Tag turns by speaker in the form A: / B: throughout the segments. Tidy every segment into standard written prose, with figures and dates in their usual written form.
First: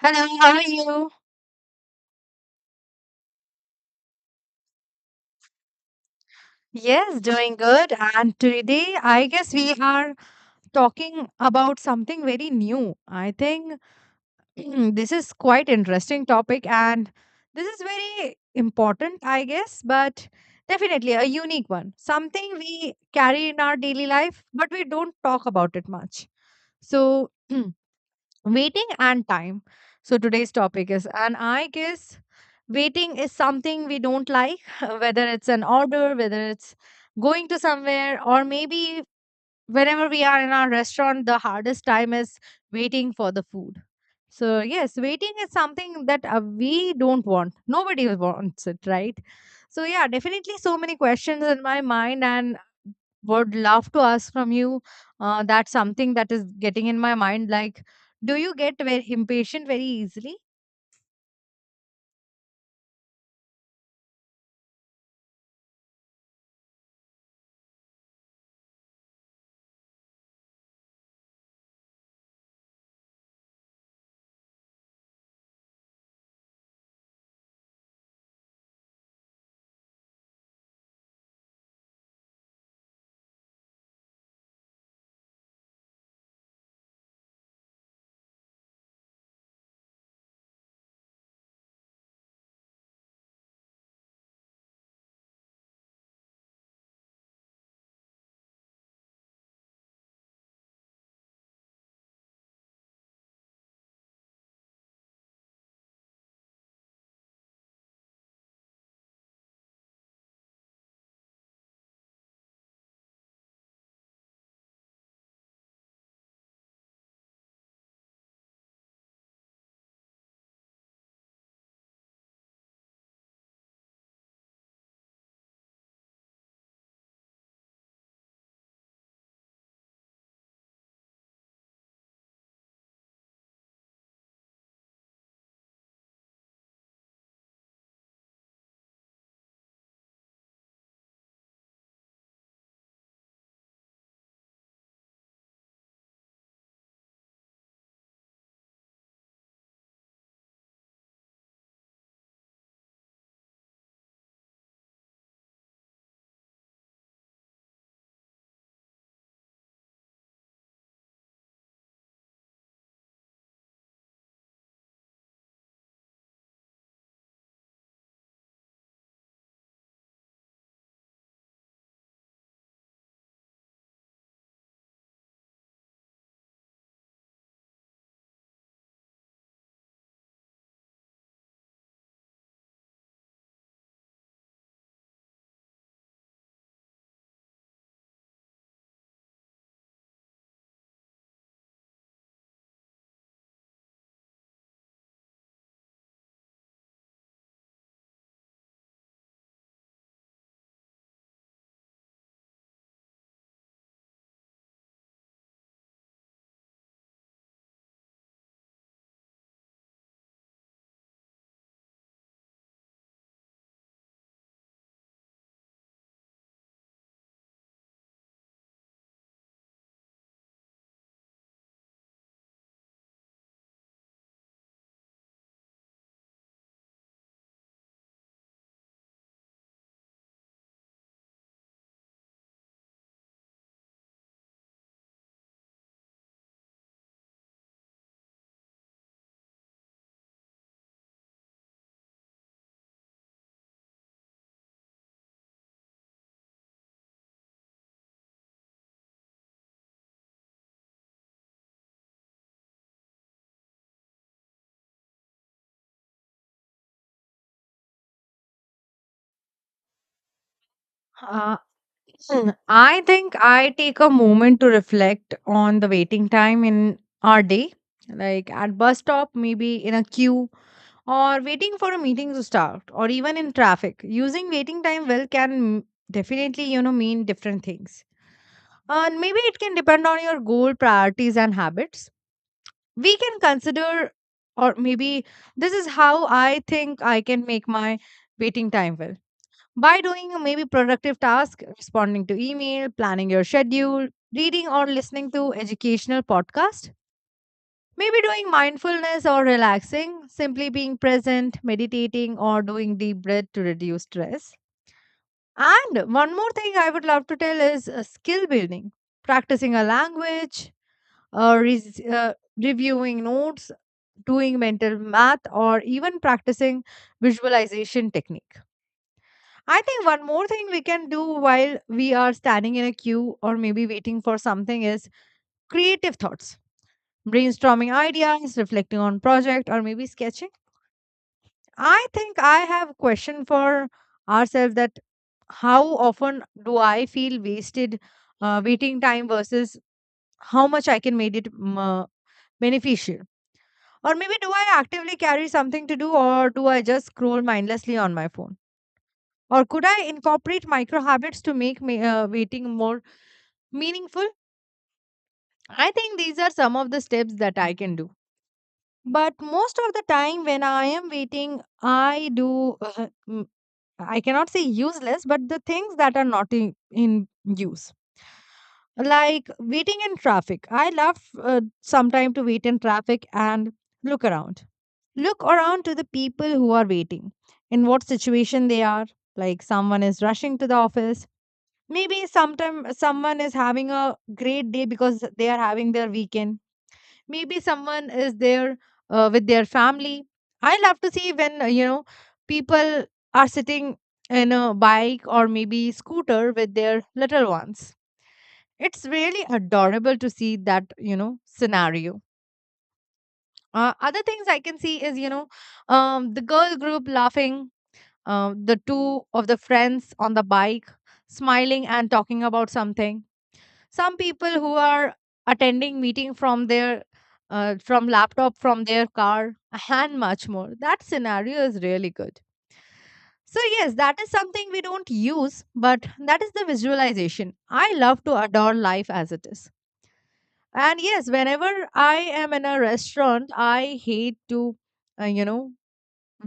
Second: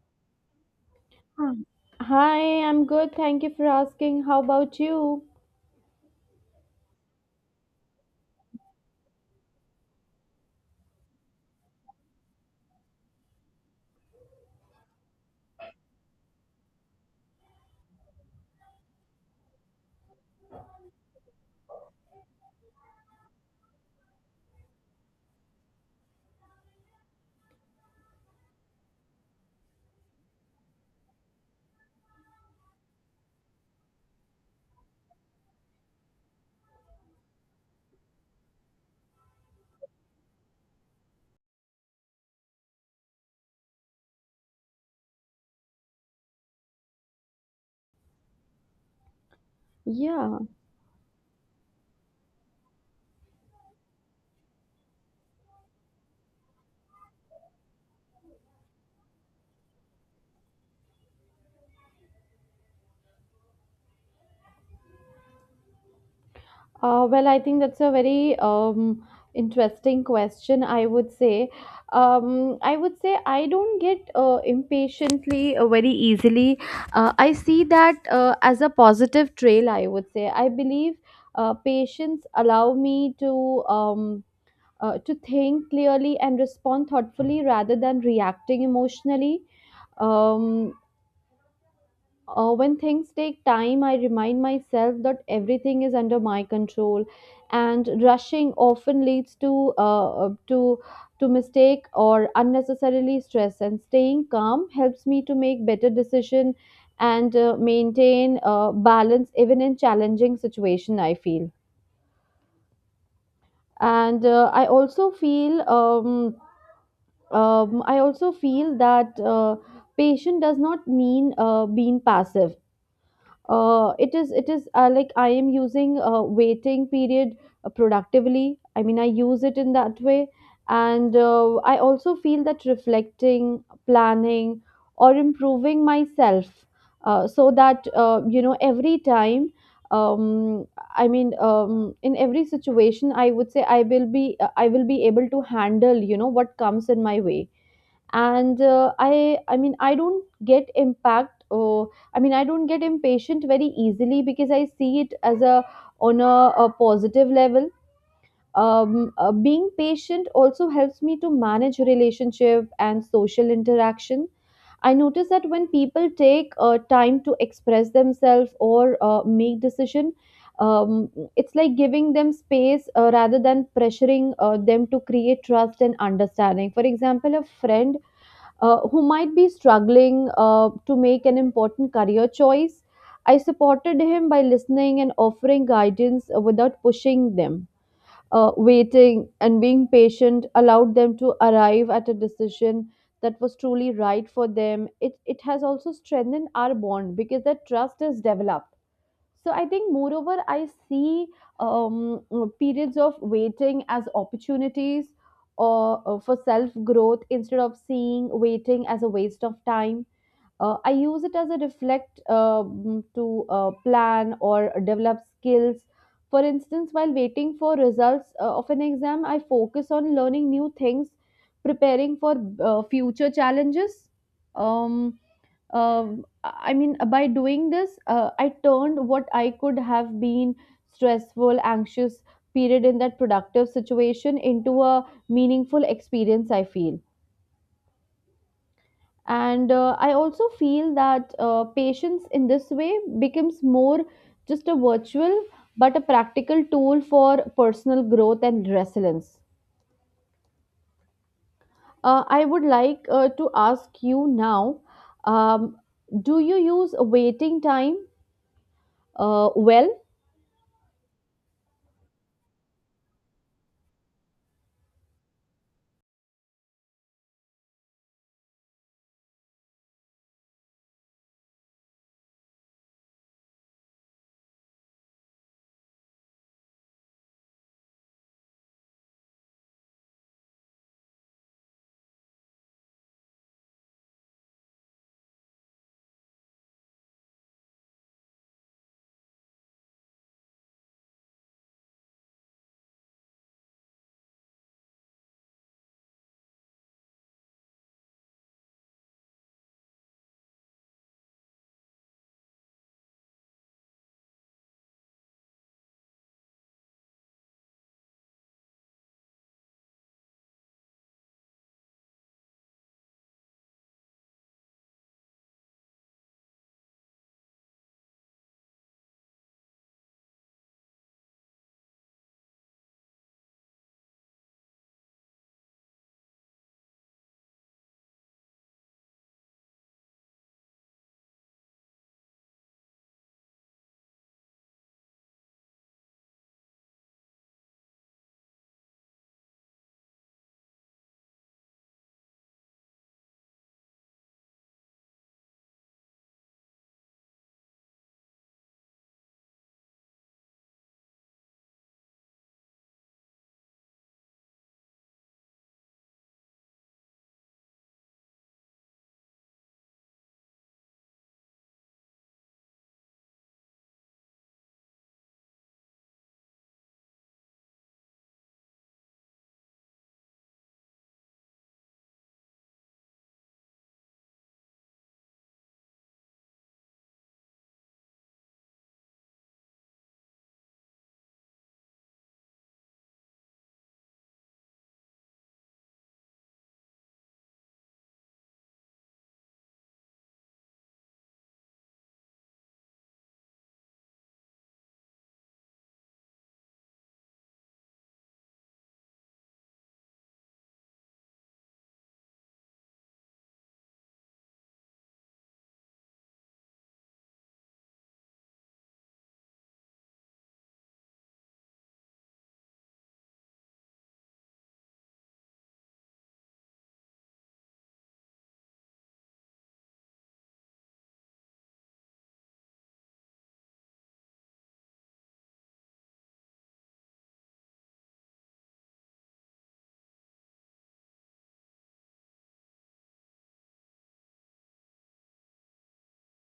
A: Hello, how are you?
B: Hmm. Hi, I'm good. Thank you for asking. How about you?
A: Yes, doing good. And today, I guess we are talking about something very new. I think this is quite interesting topic and this is very important, I guess, but definitely a unique one. Something we carry in our daily life, but we don't talk about it much. So, waiting and time. So today's topic is, and I guess waiting is something we don't like, whether it's an order, whether it's going to somewhere, or maybe whenever we are in our restaurant, the hardest time is waiting for the food. So, yes, waiting is something that we don't want. Nobody wants it, right? So, yeah,
B: Yeah.
A: definitely so many questions in my mind, and would love to ask from you. That's something that is getting in my mind. Like, do you get very impatient very easily?
B: Well, I think that's a very, interesting question, I would say. I would say I don't get impatiently very easily. I see that as a positive trail, I would say. I believe patience allow me to think clearly and respond thoughtfully rather than reacting emotionally. Um, when things take time, I remind myself that everything is under my control, and rushing often leads to to mistake or unnecessarily stress. And staying calm helps me to make better decision and maintain balance even in challenging situation, I feel. And I also feel that. Patient does not mean being passive. It is like I am using waiting period productively. I mean I use it in that way. And I also feel that reflecting planning or improving myself, so that you know every time um, in every situation I would say I will be, I will be able to handle you know what comes in my way. And I mean I don't get impact, or I mean I don't get impatient very easily because I see it as a on a positive level. Being patient also helps me to manage relationship and social interaction. I notice that when people take time to express themselves or make decision. It's like giving them space rather than pressuring them, to create trust and understanding. For example, a friend who might be struggling to make an important career choice. I supported him by listening and offering guidance without pushing them. Waiting and being patient allowed them to arrive at a decision that was truly right for them. It has also strengthened our bond because that trust is developed. So I think, moreover, I see periods of waiting as opportunities or for self growth, instead of seeing waiting as a waste of time. I use it as a reflect, to plan or develop skills. For instance, while waiting for results of an exam, I focus on learning new things, preparing for future challenges. Um, by doing this, I turned what I could have been stressful, anxious period in that productive situation into a meaningful experience, I feel. And I also feel that patience in this way becomes more just a virtual but a practical tool for personal growth and resilience. I would like to ask you now: um, Do you use waiting time well?
A: Uh, Hmm, I think I take a moment to reflect on the waiting time in our day, like at bus stop, maybe in a queue, or waiting for a meeting to start, or even in traffic. Using waiting time well can definitely, you know, mean different things. And maybe it can depend on your goal, priorities, and habits. We can consider, or maybe this is how I think I can make my waiting time well by doing maybe productive tasks, responding to email, planning your schedule, reading or listening to educational podcast, maybe doing mindfulness or relaxing, simply being present, meditating or doing deep breath to reduce stress. And one more thing I would love to tell is skill building, practicing a language, reviewing notes, doing mental math or even practicing visualization techniques. I think one more thing we can do while we are standing in a queue or maybe waiting for something is creative thoughts, brainstorming ideas, reflecting on project or maybe sketching. I think I have a question for ourselves that how often do I feel wasted waiting time versus how much I can make it beneficial? Or maybe do I actively carry something to do or do I just scroll mindlessly on my phone? Or could I incorporate micro habits to make waiting more meaningful. I think these are some of the steps that I can do, but most of the time when I am waiting I do I cannot say useless but the things that are not in use. Like waiting in traffic, I love sometime to wait in traffic and look around, look around to the people who are waiting, in what situation they are. Like someone is rushing to the office, maybe sometime someone is having a great day because they are having their weekend, maybe someone is there with their family. I love to see when you know, people are sitting in a bike or maybe scooter with their little ones. It's really adorable to see that, you know, scenario. Other things I can see is, you know, the girl group laughing, the two of the friends on the bike smiling and talking about something, some people who are attending meeting from their from laptop, from their car, and much more. That scenario is really good. So yes, that is something we don't use but that is the visualization. I love to adore life as it is. And yes, whenever I am in a restaurant, I hate to you know,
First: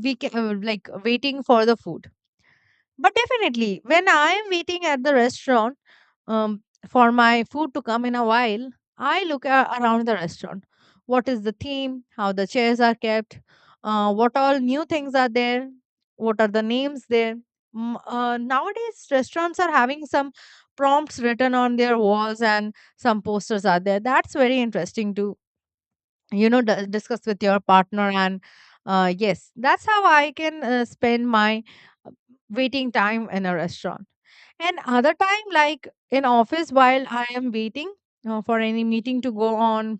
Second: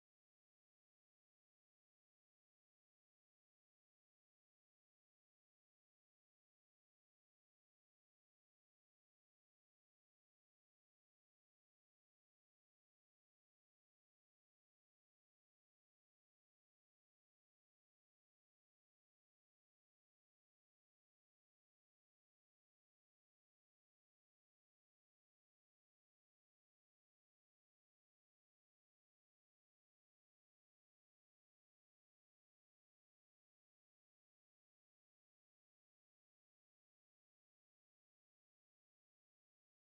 A: like waiting for the food. But definitely, when I am waiting at the restaurant um, for my food to come in a while, I look around the restaurant. What is the theme? How the chairs are kept? What all new things are there? What are the names there? Nowadays, restaurants are having some prompts written on their walls and some posters are there. That's very interesting to, you know, discuss with your partner. And yes, that's how I can spend my uh, waiting time in a restaurant. And other time, like in office while I am waiting for any meeting to go on,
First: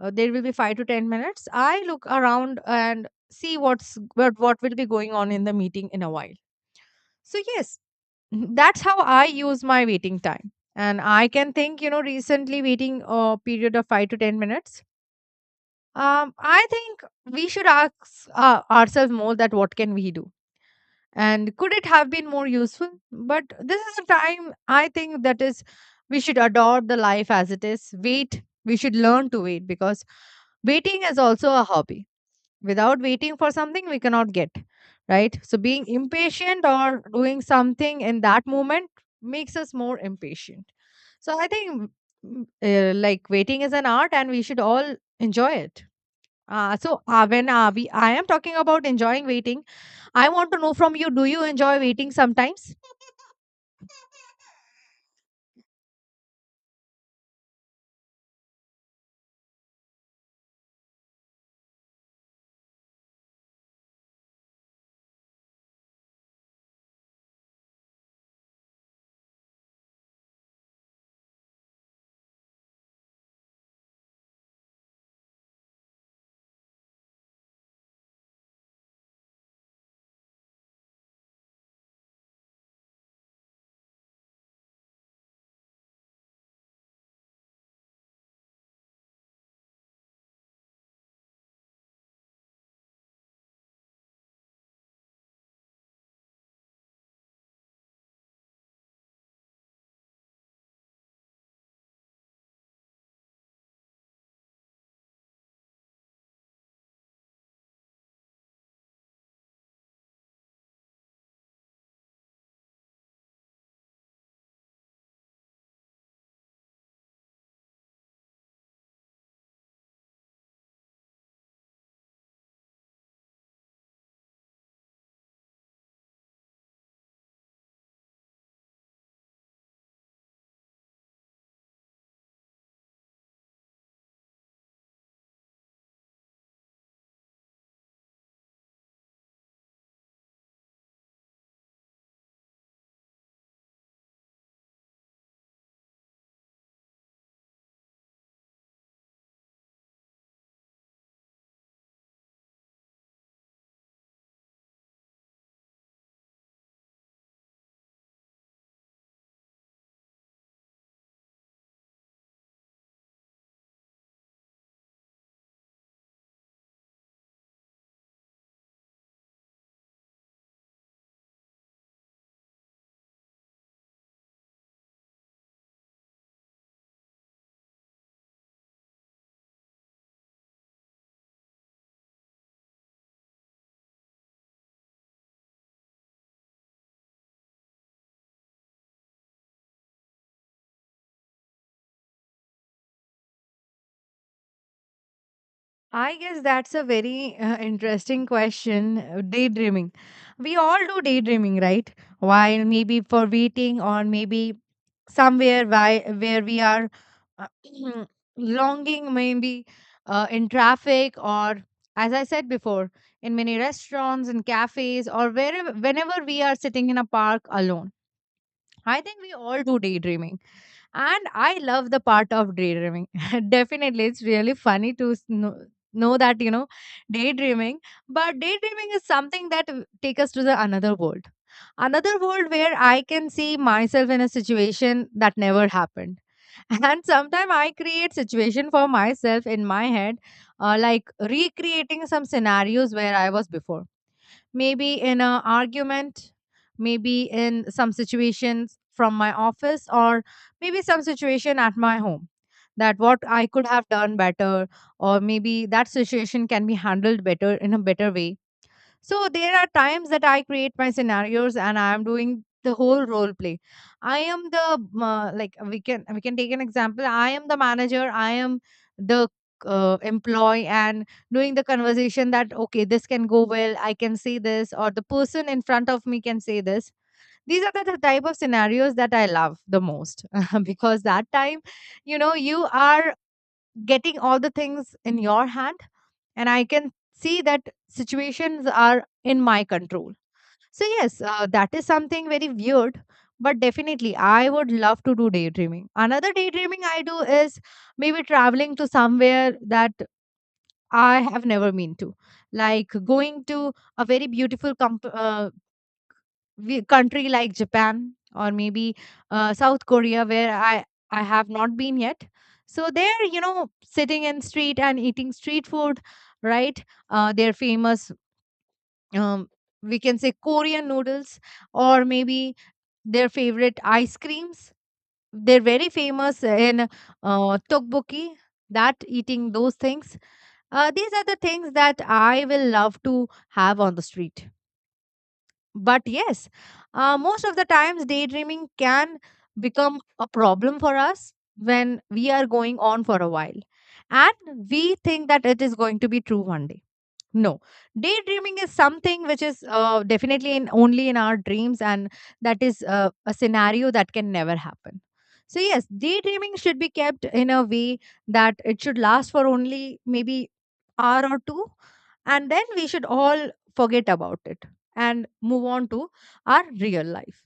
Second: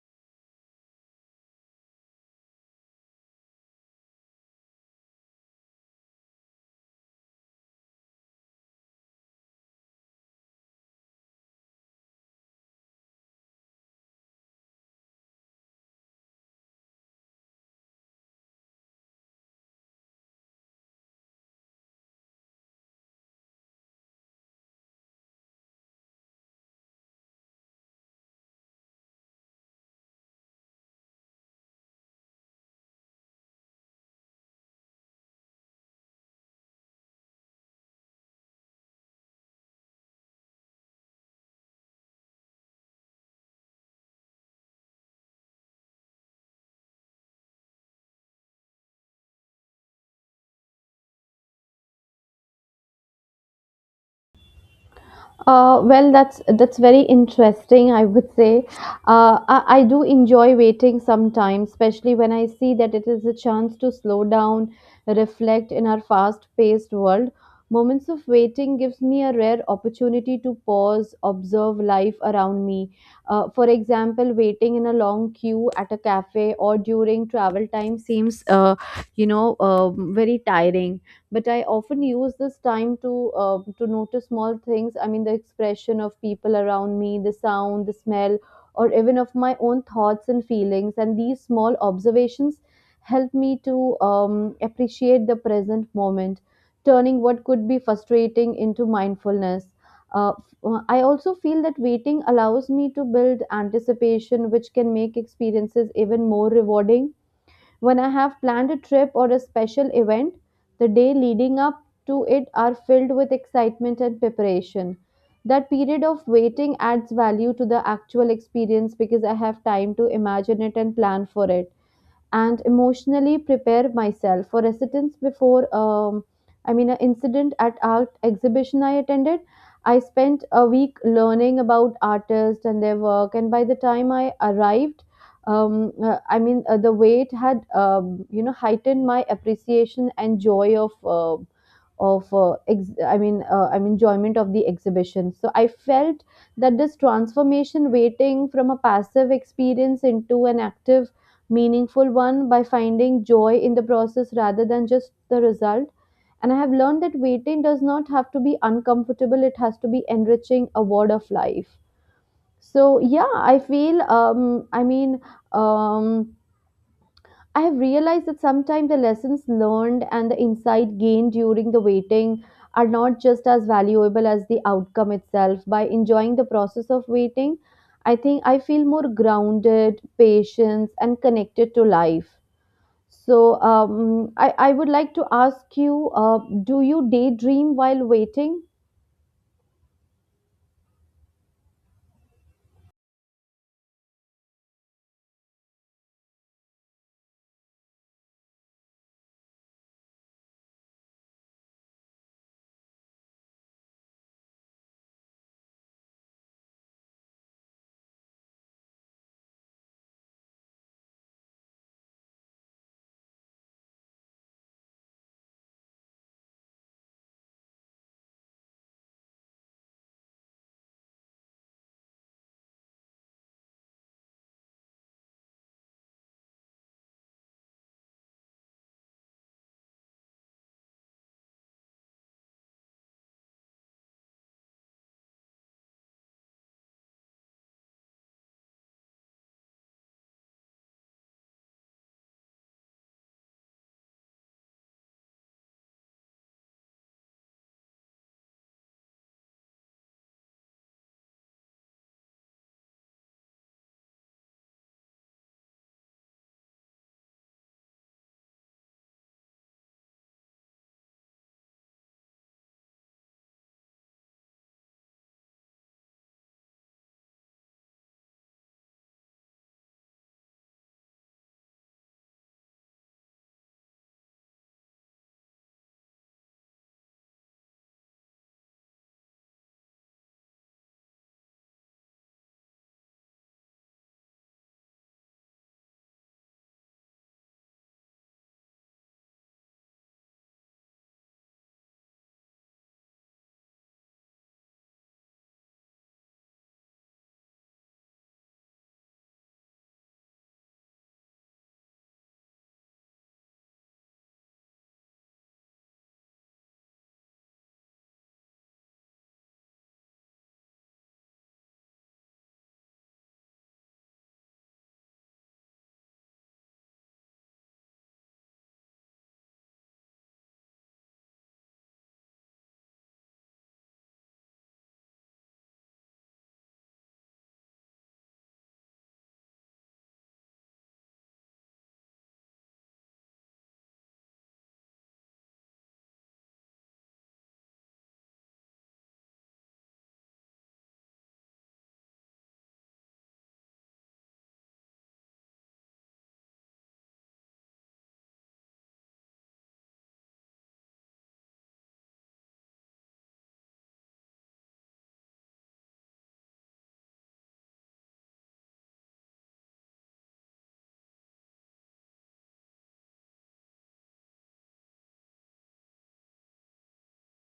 A: there will be 5 to 10 minutes. I look around and see what will be going on in the meeting in a while. So yes, that's how I use my waiting time. And I can think, you know, recently waiting a period of 5 to 10 minutes. I think we should ask ourselves more, that what can we do? And could it have been more useful? But this is a time, I think, that is we should adore the life as it is. Wait, we should learn to wait, because waiting is also a hobby. Without waiting for something, we cannot get, right? So being impatient or doing something in that moment makes us more impatient. So I think like waiting is an art, and we should all enjoy it. So when we I am talking about enjoying waiting. I want to know from you, do you enjoy waiting sometimes?
B: Well, that's very interesting. I would say I do enjoy waiting sometimes, especially when I see that it is a chance to slow down, reflect in our fast-paced world. Moments of waiting gives me a rare opportunity to pause, observe life around me. For example, waiting in a long queue at a cafe or during travel time seems, very tiring, but I often use this time to notice small things. I mean the expression of people around me, the sound, the smell, or even of my own thoughts and feelings. And these small observations help me to um, appreciate the present moment, turning what could be frustrating into mindfulness. I also feel that waiting allows me to build anticipation, which can make experiences even more rewarding. When I have planned a trip or a special event, the day leading up to it are filled with excitement and preparation. That period of waiting adds value to the actual experience because I have time to imagine it and plan for it and emotionally prepare myself for residence before. An incident at art exhibition I attended, I spent a week learning about artists and their work, and by the time I arrived, the wait had you know heightened my appreciation and joy of ex- I mean enjoyment of the exhibition. So I felt that this transformation waiting from a passive experience into an active meaningful one, by finding joy in the process rather than just the result. And I have learned that waiting does not have to be uncomfortable, it has to be enriching, a word of life. So, yeah, I feel, um, I have realized that sometimes the lessons learned and the insight gained during the waiting are not just as valuable as the outcome itself. By enjoying the process of waiting, I think I feel more grounded, patient, and connected to life. So I would like to ask you, do you daydream while waiting?
A: I guess that's a very interesting question. Daydreaming. We all do daydreaming, right? While maybe for waiting or maybe somewhere where we are uh, longing, maybe in traffic, or as I said before, in many restaurants and cafes, or wherever, whenever we are sitting in a park alone. I think we all do daydreaming. And I love the part of daydreaming. Definitely, it's really funny to know that, you know, daydreaming. But daydreaming is something that take us to the another world. Another world where I can see myself in a situation that never happened. And sometimes I create situation for myself in my head, like recreating some scenarios where I was before, maybe in an argument, maybe in some situations from my office, or maybe some situation at my home. That what I could have done better, or maybe that situation can be handled better in a better way. So there are times that I create my scenarios and I am doing the whole role play. I am the like we can take an example. I am the manager. I am the employee, and doing the conversation that okay, this can go well. I can say this, or the person in front of me can say this. These are the type of scenarios that I love the most, because that time, you know, you are getting all the things in your hand, and I can see that situations are in my control. So yes, that is something very weird, but definitely I would love to do daydreaming. Another daydreaming I do is maybe traveling to somewhere that I have never been to. Like going to a very beautiful country like Japan, or maybe South Korea, where I have not been yet. So they're, you know, sitting in street and eating street food, right? They're famous. Um, we can say Korean noodles, or maybe their favorite ice creams. They're very famous in tteokbokki. That eating those things. These are the things that I will love to have on the street. But yes, most of the times daydreaming can become a problem for us when we are going on for a while. And we think that it is going to be true one day. No, daydreaming is something which is definitely in only in our dreams, and that is a scenario that can never happen. So yes, daydreaming should be kept in a way that it should last for only maybe hour or two, and then we should all forget about it and move on to our real life.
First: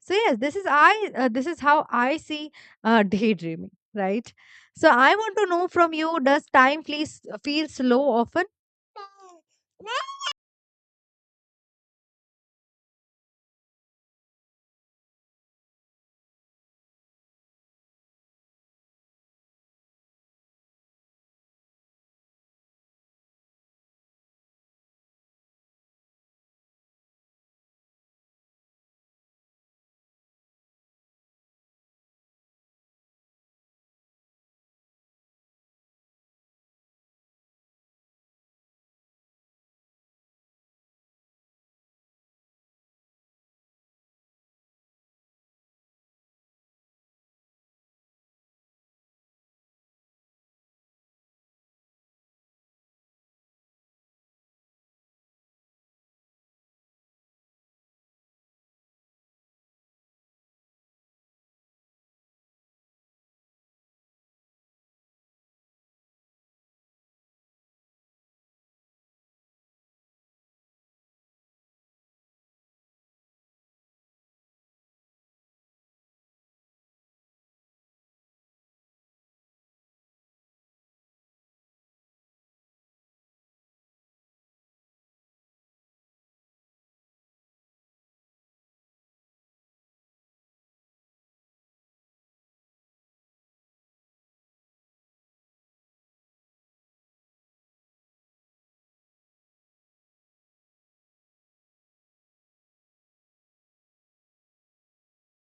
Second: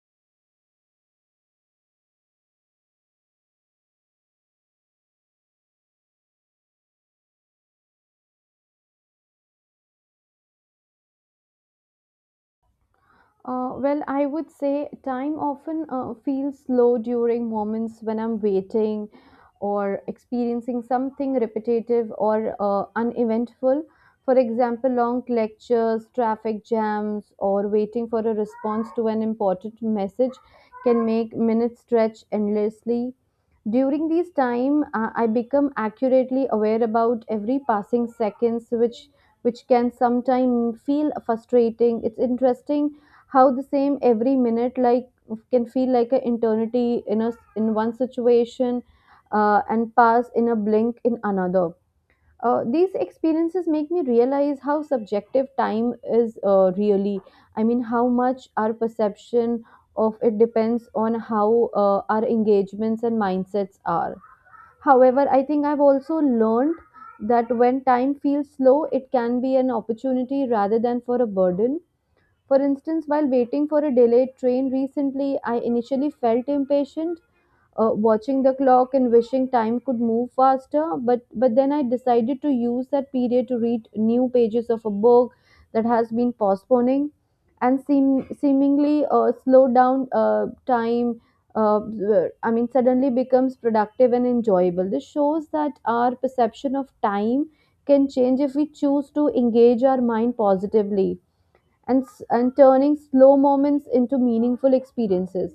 A: So yes, this is I. This is how I see daydreaming, right? So I want to know from you: does time flees feel slow often?
B: Well, I would say time often feels slow during moments when I'm waiting or experiencing something repetitive or uneventful. For example, long lectures, traffic jams, or waiting for a response to an important message can make minutes stretch endlessly. During these time, I become accurately aware about every passing seconds, which can sometimes feel frustrating. It's interesting how the same every minute like can feel like an eternity in a in one situation and pass in a blink in another. These experiences make me realize how subjective time is really. I mean, how much our perception of it depends on how our engagements and mindsets are. However, I think I've also learned that when time feels slow, it can be an opportunity rather than for a burden. For instance, while waiting for a delayed train recently, I initially felt impatient, watching the clock and wishing time could move faster. But then I decided to use that period to read new pages of a book that has been postponing, and seemingly slow down time uh, I mean suddenly becomes productive and enjoyable. This shows that our perception of time can change if we choose to engage our mind positively, and turning slow moments into meaningful experiences.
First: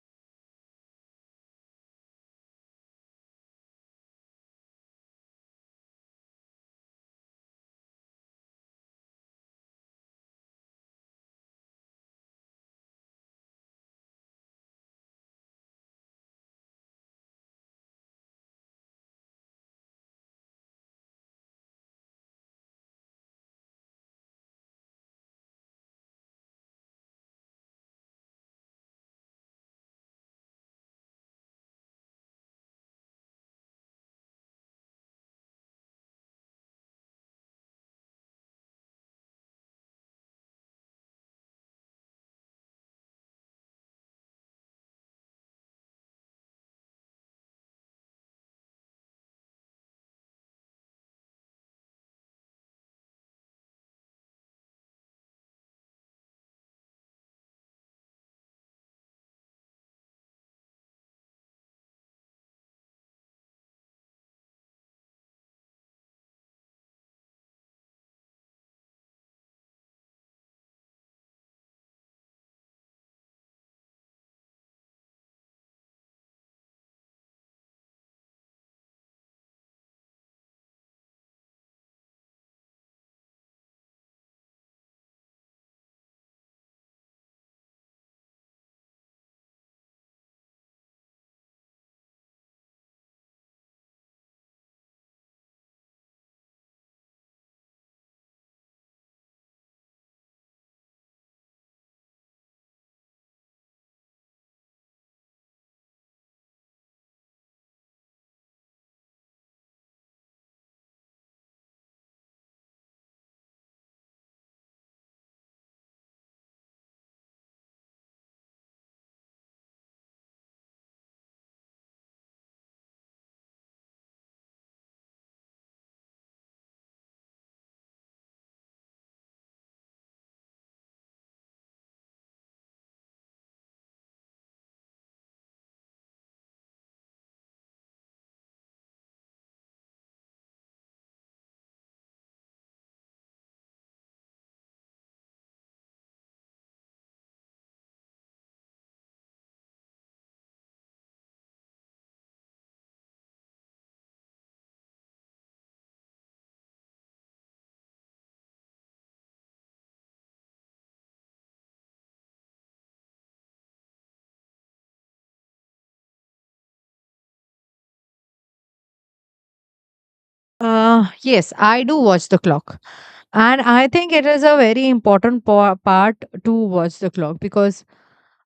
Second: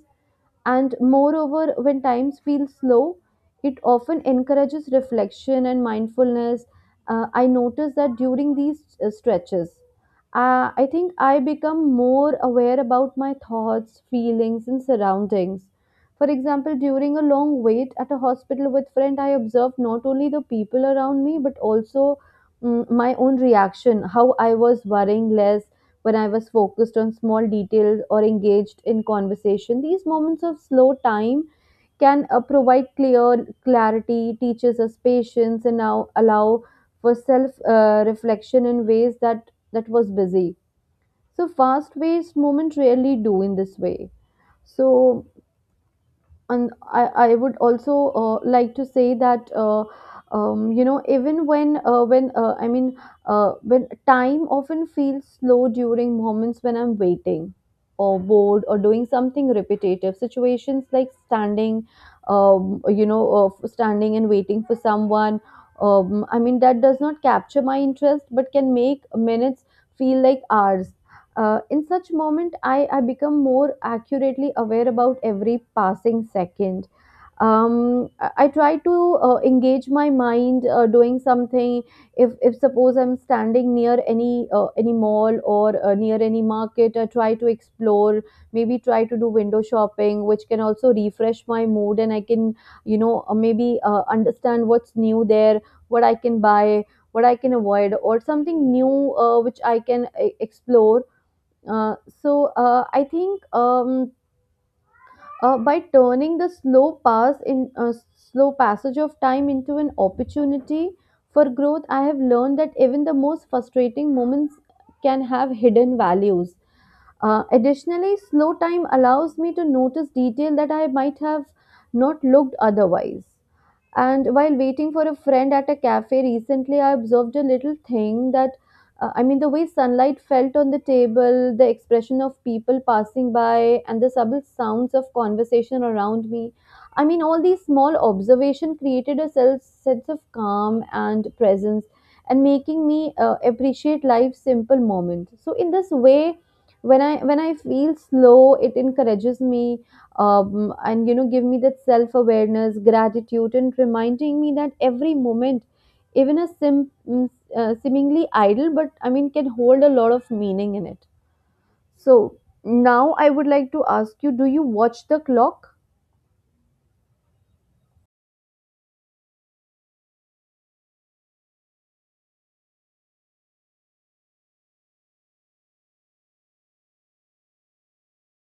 B: And moreover, when times feel slow, it often encourages reflection and mindfulness. I notice that during these stretches, I think I become more aware about my thoughts, feelings, and surroundings. For example, during a long wait at a hospital with friend, I observed not only the people around me but also my own reaction, how I was worrying less, when I was focused on small details or engaged in conversation. These moments of slow time can provide clear clarity, teaches us patience, and now allow for self reflection in ways that was busy. So fast paced moment rarely do in this way. So and I would also like to say that you know, even when I mean when time often feels slow during moments when I'm waiting or bored or doing something repetitive, situations like standing, standing and waiting for someone, that does not capture my interest but can make minutes feel like hours. In such moment, I become more accurately aware about every passing second. I try to engage my mind doing something. If suppose I'm standing near any mall or near any market, I try to explore. Maybe try to do window shopping, which can also refresh my mood, and I can you know maybe understand what's new there, what I can buy, what I can avoid, or something new which I can explore. Uh, so I think By turning the slow pass in slow passage of time into an opportunity for growth, I have learned that even the most frustrating moments can have hidden values. Additionally, slow time allows me to notice detail that I might have not looked otherwise. And while waiting for a friend at a cafe recently, I observed a little thing that, I mean, the way sunlight felt on the table, the expression of people passing by, and the subtle sounds of conversation around me. I mean, all these small observations created a self sense of calm and presence, and making me appreciate life's simple moments. So, in this way, when I feel slow, it encourages me, and give me that self awareness gratitude and reminding me that every moment, even a seemingly idle but can hold a lot of meaning in it. So now I would like to ask you, do you watch the clock?
A: Yes, I do watch the clock. And I think it is a very important part to watch the clock, because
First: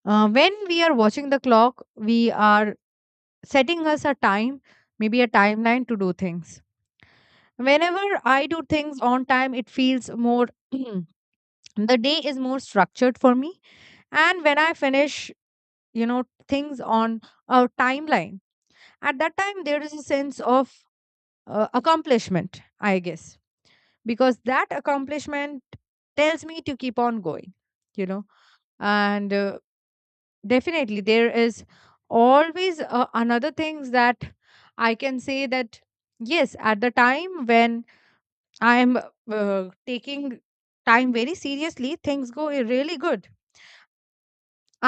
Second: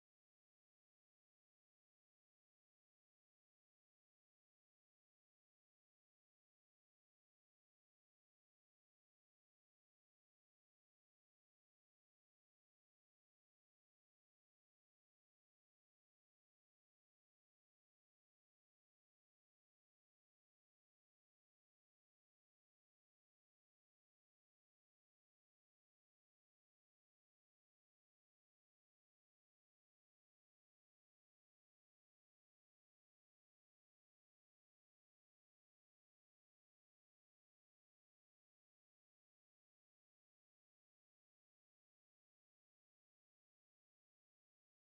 A: when we are watching the clock, we are setting us a time, maybe a timeline to do things. Whenever I do things on time, it feels more, the day is more structured for me. And when I finish, you know, things on a timeline, at that time there is a sense of accomplishment, I guess, because that accomplishment tells me to keep on going, you know. And definitely there is always another things that I can say that yes at the time when I am taking time very seriously, things really good.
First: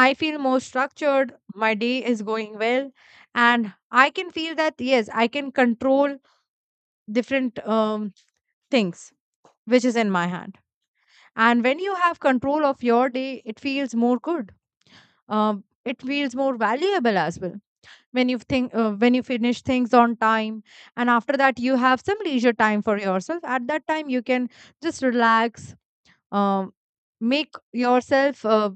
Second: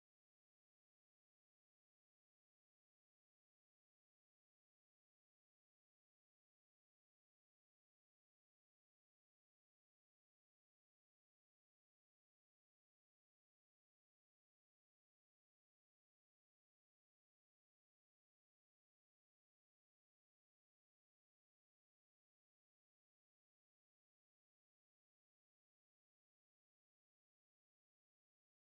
A: I feel more structured, my day is going well, and I can feel that yes I can control different things which is in my hand. And when you have control of your day, it feels more good. It feels more valuable as well. When you think, when you finish things on time, and after that you have some leisure time for yourself. At that time, you can just relax, um, make yourself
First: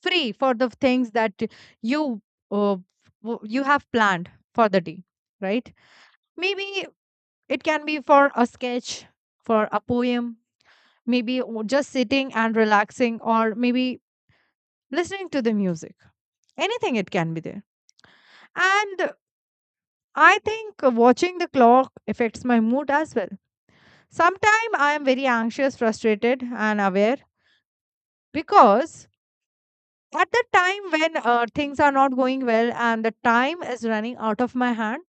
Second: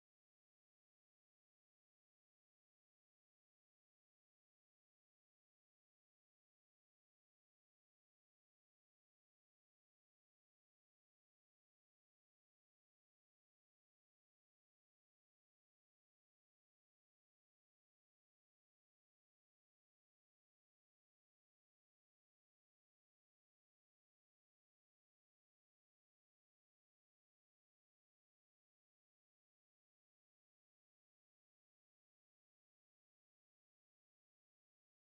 A: free for the things that you uh, you have planned for the day. Right? Maybe it can be for a sketch, for a poem, maybe just sitting and relaxing, or maybe listening to the music, anything it can be there. And I think watching the clock affects my mood as well. Sometimes I am very anxious, frustrated, and aware, because at the time when things are not going well and the time is running out of my hand,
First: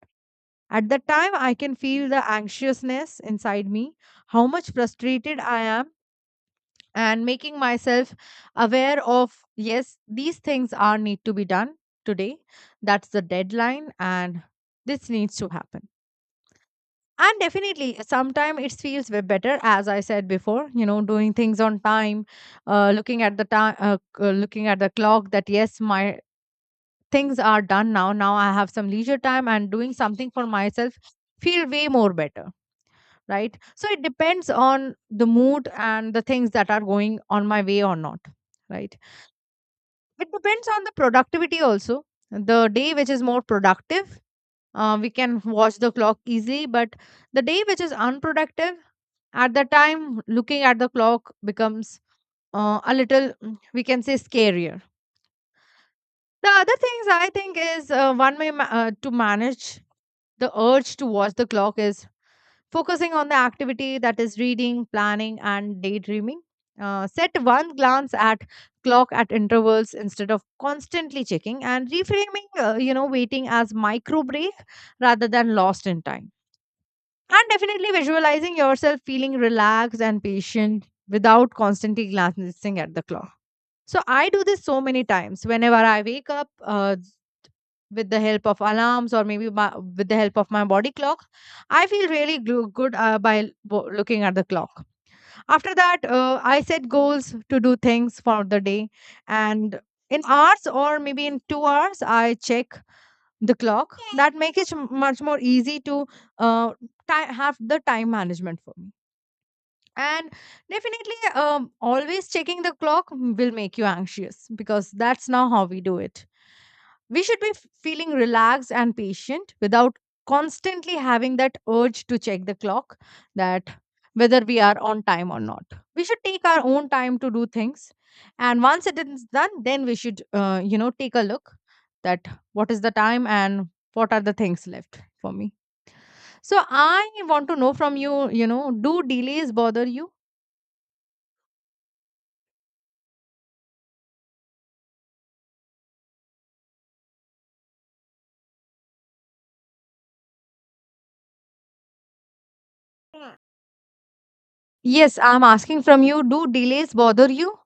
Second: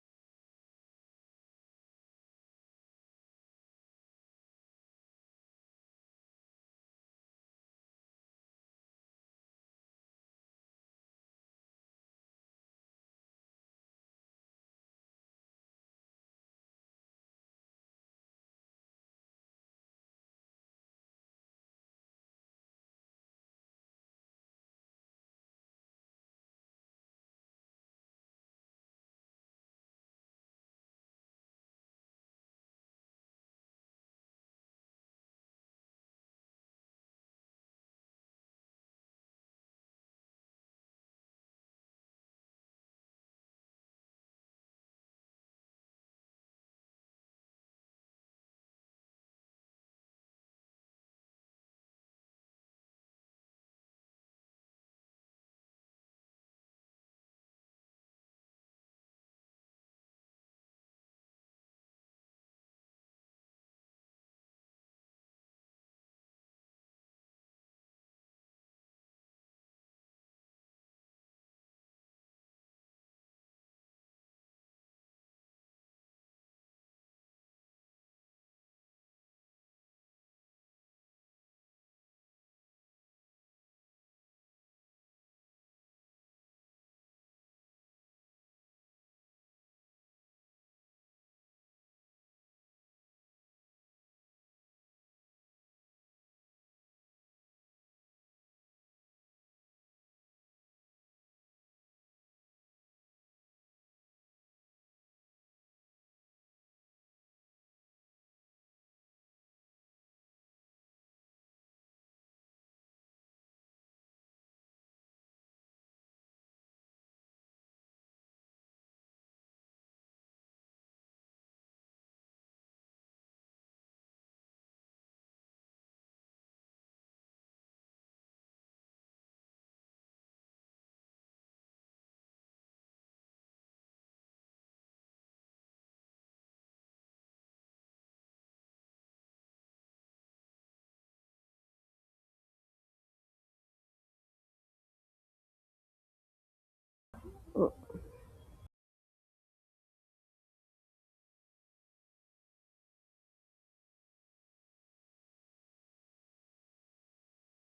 A: at the time I can feel the anxiousness inside me, how much frustrated I am, and making myself aware of yes, these things are need to be done today, that's the deadline and this needs to happen. And definitely sometimes it feels way better, as I said before, you know, doing things on time, looking at the time, looking at the clock that yes, my things are done, now now I have some leisure time, and doing something for myself feel way more better, right? So it depends on the mood and the things that are going on my way or not, right? It depends on the productivity also. The day which is more productive, we can watch the clock easily, but the day which is unproductive, at the time looking at the clock becomes a little, we can say, scarier. The other things I think is one way to manage the urge to watch the clock is focusing on the activity that is reading, planning, and daydreaming. Set one glance at clock at intervals instead of constantly checking, and reframing you know waiting as micro break rather than lost in time, and definitely visualizing yourself feeling relaxed and patient without constantly glancing at the clock. So I do this so many times whenever I wake up, with the help of alarms, or with the help of my body clock, I feel really good by looking at the clock. After that I set goals to do things for the day, and in hours or maybe in 2 hours I check the clock. That makes it much more easy to uh, have the time management for me. And definitely, always checking the clock will make you anxious, because that's now how we do it. We should be feeling relaxed and patient without constantly having that urge to check the clock, that whether we are on time or not. We should take our own time to do things. And once it is done, then we should, you know, take a look that what is the time and what are the things left for me. So I want to know from you, you know, do delays bother you?
B: Oh,
A: Yes, I'm asking from you. Do delays bother you?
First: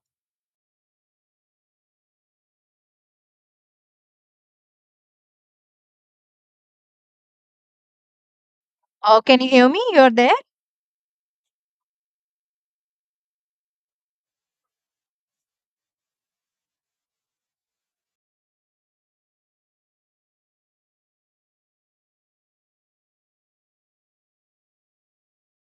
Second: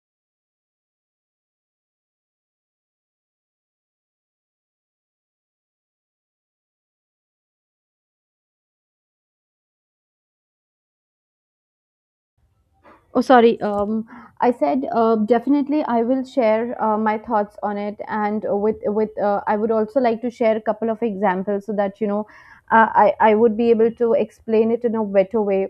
A: Can you hear me? You're there?
B: sorry, I said, definitely I will share my thoughts on it, and with I would also like to share a couple of examples so that, you know, I would be able to explain it in a better way.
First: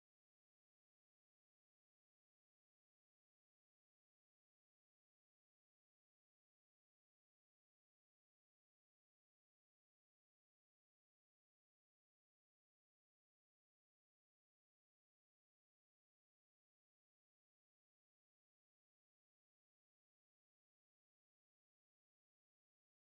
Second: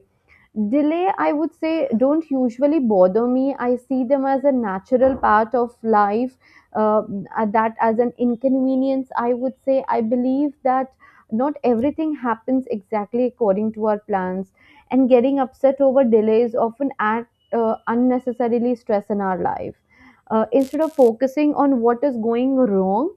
B: Delay, I would say, don't usually bother me. I see them as a natural part of life, uh, that as an inconvenience, I would say. I believe that not everything happens exactly according to our plans, and getting upset over delays often add unnecessarily stress in our life. Instead of focusing on what is going wrong,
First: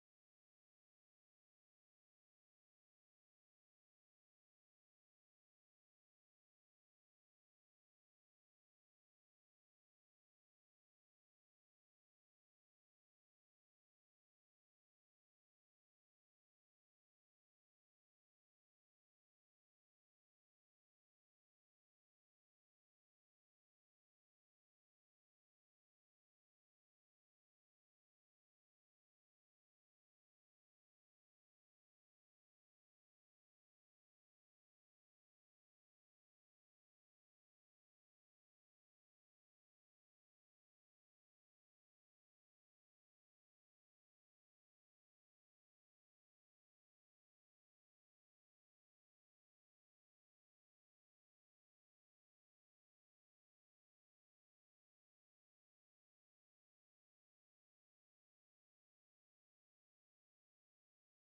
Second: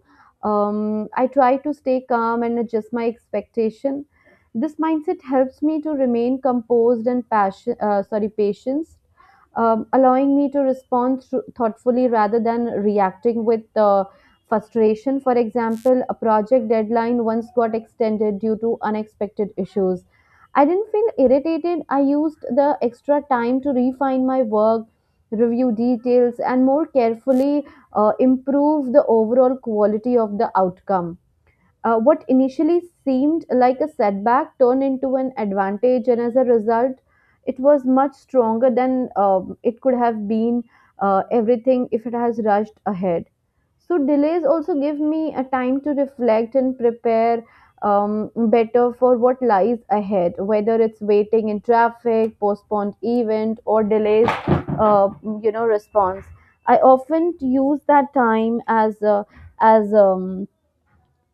B: I try to stay calm and adjust my expectation. This mindset helps me to remain composed and passion, sorry, patient, allowing me to respond thoughtfully rather than reacting with frustration. For example, a project deadline once got extended due to unexpected issues. I didn't feel irritated. I used the extra time to refine my work, review details, and more carefully improve the overall quality of the outcome. What initially seemed like a setback turned into an advantage, and as a result, it was much stronger than, it could have been, everything if it has rushed ahead. So, delays also give me a time to reflect and prepare, better for what lies ahead, whether it's waiting in traffic, postponed event, or delays, uh, you know, response. I often use that time as a, as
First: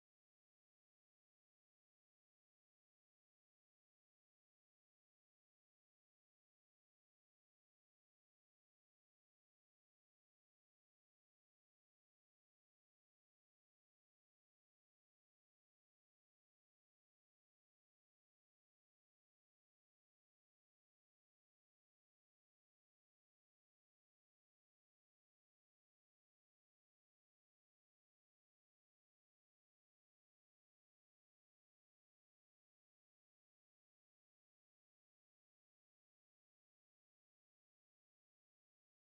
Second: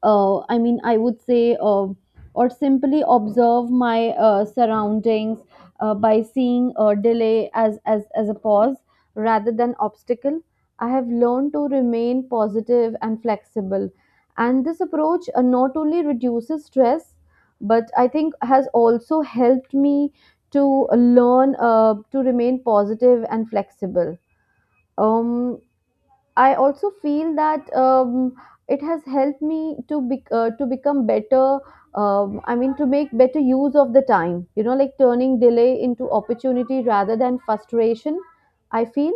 B: I mean, I would say, or simply observe my surroundings, by seeing a delay as a pause rather than obstacle. I have learned to remain positive and flexible. And this approach not only reduces stress, but I think has also helped me to learn to remain positive and flexible. Um, I also feel that, it has helped me to be, to become better. I mean, to make better use of the time. You know, like turning delay into opportunity rather than frustration, I feel.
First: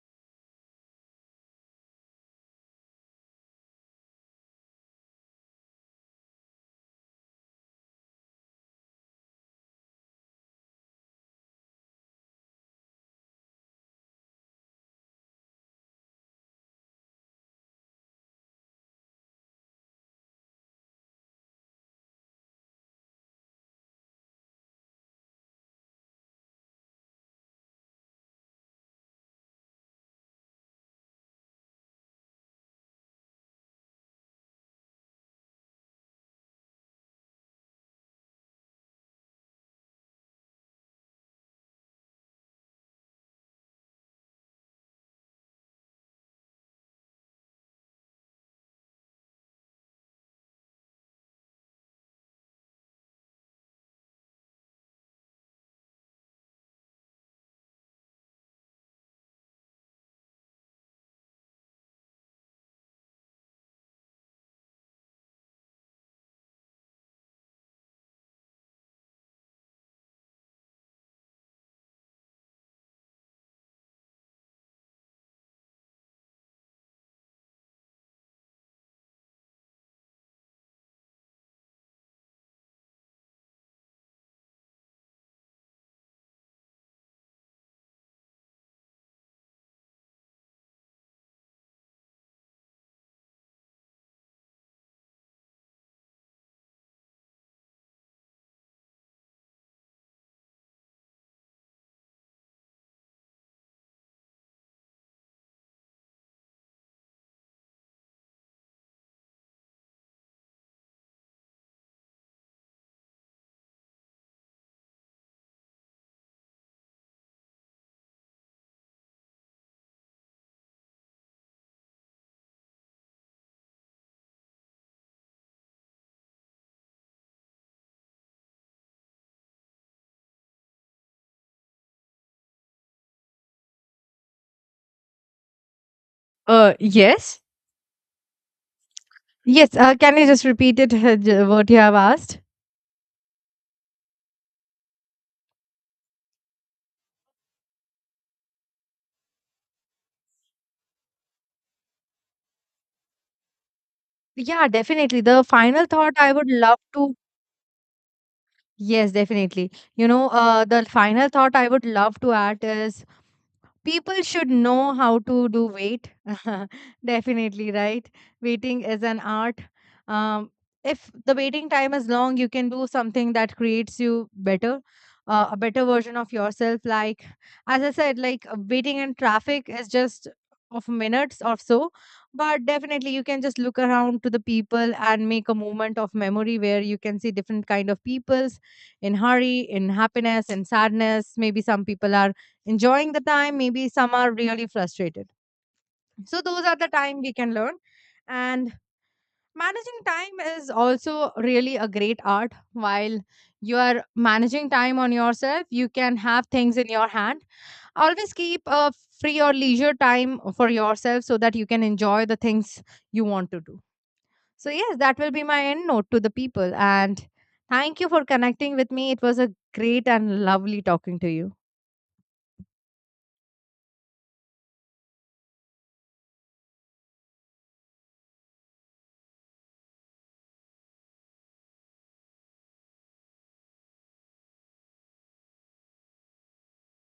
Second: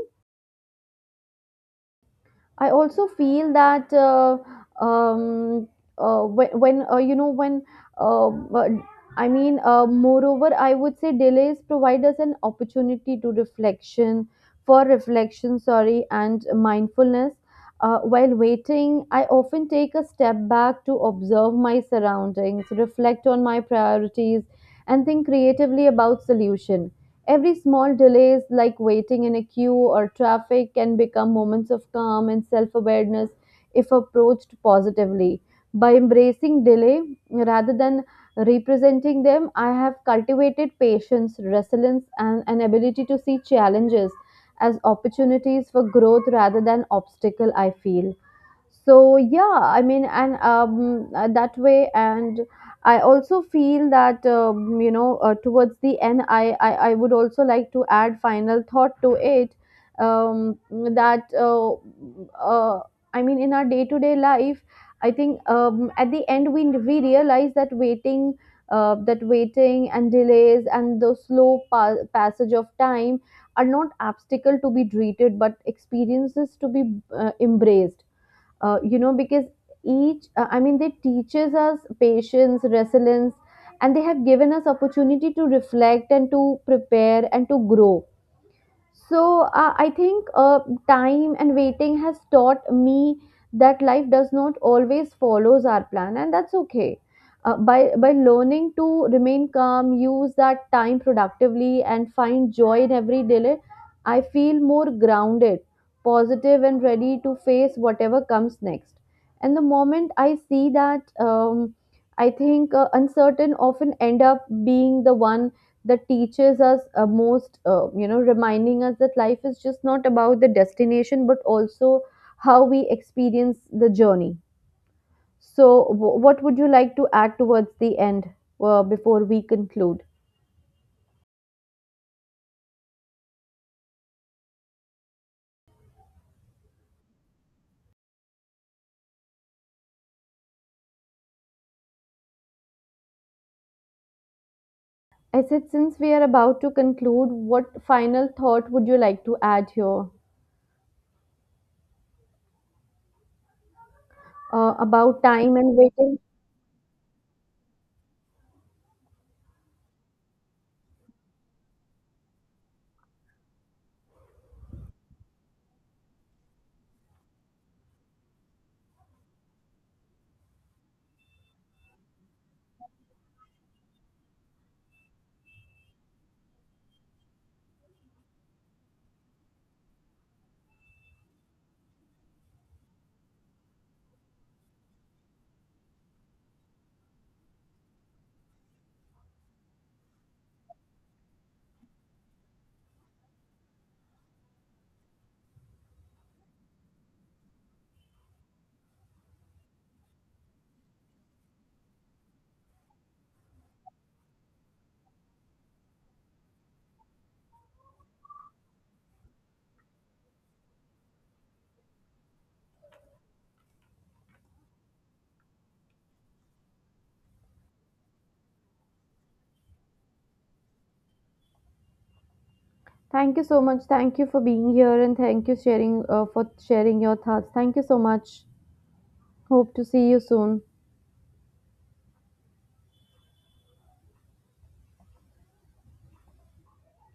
B: I also feel that um, when you know when uh, uh, I mean, moreover, I would say delays provide us an opportunity to reflection, for reflection, sorry, and mindfulness. While waiting, I often take a step back to observe my surroundings, reflect on my priorities, and think creatively about solution. Every small delays like waiting in a queue or traffic can become moments of calm and self-awareness if approached positively. By embracing delay rather than representing them, I have cultivated patience, resilience and an ability to see challenges as opportunities for growth rather than obstacle, I feel. So, yeah I mean and that way. And I also feel that, towards the end, I would also like to add final thought to it. Um that uh I mean In our day to day life, I think, at the end we realize that waiting, that waiting and delays and the slow passage of time are not obstacle to be treated but experiences to be embraced, you know, because each they teaches us patience, resilience, and they have given us opportunity to reflect and to prepare and to grow. So, I think, time and waiting has taught me that life does not always follows our plan, and that's okay. By learning to remain calm, use that time productively, and find joy in every delay, I feel more grounded, positive, and ready to face whatever comes next. And the moment I see that, I think uncertain often end up being the one that teaches us most, you know, reminding us that life is just not about the destination but also how we experience the journey. So what would you like to add towards the end before we conclude?
A: Yes. Yes, can you just repeat it, what you have asked?
B: I said, since we are about to conclude, what final thought would you like to add here,
A: Yeah,
B: about
A: definitely. The
B: time and
A: final thought
B: waiting?
A: I would love to, yes, definitely. You know, the final thought I would love to add is people should know how to do weight. Definitely, right? Waiting is an art. um, if the waiting time is long, you can do something that creates you better, a better version of yourself. Like as I said, like waiting in traffic is just of minutes or so, but definitely you can just look around to the people and make a moment of memory where you can see different kind of peoples in hurry, in happiness, in sadness. Maybe some people are enjoying the time, maybe some are really frustrated. So those are the time we can learn. And managing time is also really a great art. While you are managing time on yourself, you can have things in your hand. Always keep a free or leisure time for yourself so that you can enjoy the things you want to do. So, yes, that will be my end note to the people. And thank you for connecting with me. It was a great and lovely talking to you.
B: Thank you so much. Thank you for being here, and thank you sharing, for sharing your thoughts. Thank you so much. Hope to see you soon.